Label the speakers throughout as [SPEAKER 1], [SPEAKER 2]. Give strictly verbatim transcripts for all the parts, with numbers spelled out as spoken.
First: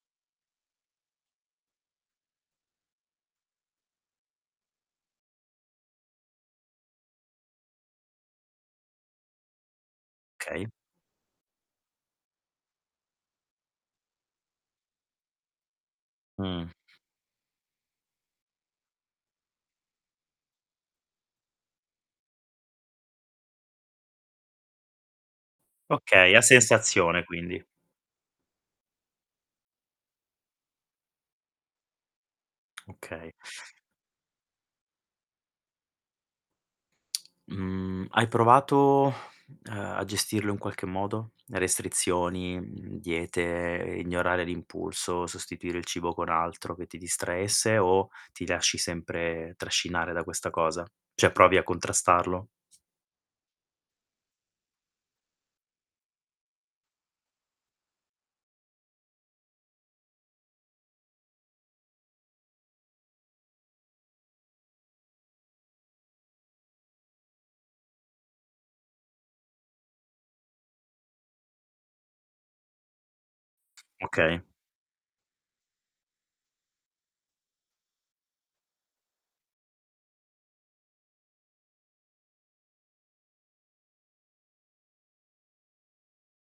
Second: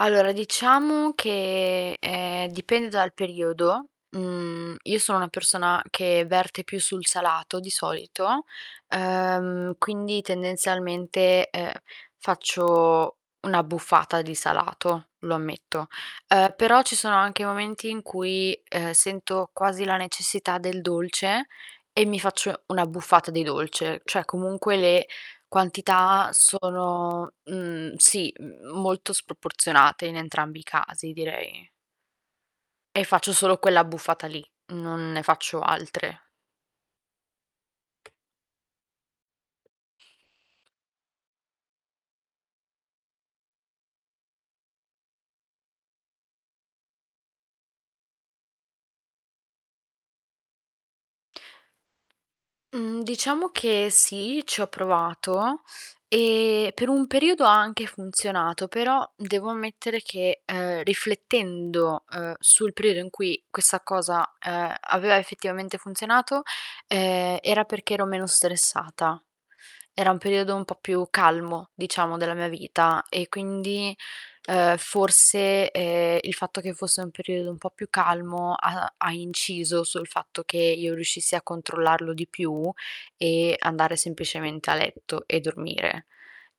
[SPEAKER 1] Allora diciamo che, ehm, dipende dal periodo, mhmm, io sono una persona che verte più sul salato di solito, ehm, quindi
[SPEAKER 2] kay.
[SPEAKER 1] tendenzialmente, ehm, faccio un'abbuffata di salato, lo ammetto. Uhm,
[SPEAKER 2] Mh.
[SPEAKER 1] però ci sono anche momenti in cui, uhm, sento quasi la necessità del dolce e mi faccio un'abbuffata di dolce, ceh, comunque le quantità
[SPEAKER 2] Okay, a sensazione
[SPEAKER 1] sono
[SPEAKER 2] quindi.
[SPEAKER 1] mhmm, sì m molto sproporzionate in entrambi i casi direi. E
[SPEAKER 2] Okay.
[SPEAKER 1] faccio solo quell'abbuffata lì, non ne faccio altre.
[SPEAKER 2] Mhmm, hai provato, uhm, a gestirlo in qualche modo? Restrizioni, mhmm, diete, ignorare l'impulso, sostituire il cibo con altro che ti distraesse o ti lasci sempre trascinare da questa cosa? ceh, provi a contrastarlo?
[SPEAKER 1] Mhmm, diciamo che sì, ci ho provato e per un periodo ha anche funzionato, però devo ammettere che, ehm, riflettendo, ehm, sul periodo in cui questa cosa, ehm, aveva effettivamente funzionato, ehm, era perché ero meno stressata. Era un periodo un po' più calmo, diciamo, della mia vita e quindi,
[SPEAKER 2] Okay.
[SPEAKER 1] ehm, forse, ehm, il fatto che fosse un periodo un po' più calmo ha ha inciso sul fatto che io riuscissi a controllarlo di più e andare semplicemente a letto e dormire.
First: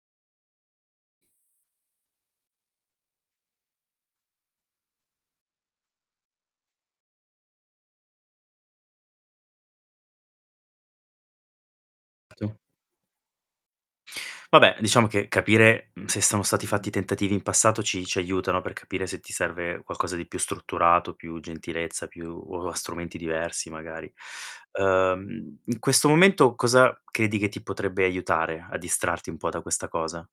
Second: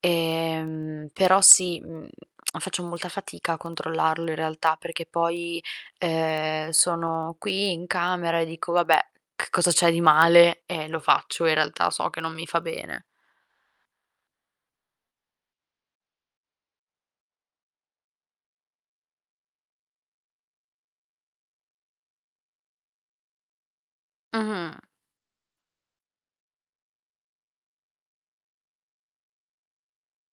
[SPEAKER 1] Ehm, però sì, mhmm, faccio molta fatica a controllarlo in realtà perché poi, ehm, sono qui in camera e dico: "Vabbè, che cosa c'è di male?" E lo faccio, in realtà so che non mi
[SPEAKER 2] Sì.
[SPEAKER 1] fa bene.
[SPEAKER 2] Vabbè, diciamo che capire, mhmm, se sono stati fatti tentativi in passato ci ci aiutano per capire se ti serve qualcosa di più strutturato, più gentilezza, più o a strumenti diversi magari.
[SPEAKER 1] Mh-mh.
[SPEAKER 2] Ehm, in questo momento cosa credi che ti potrebbe aiutare a distrarti un po' da questa cosa?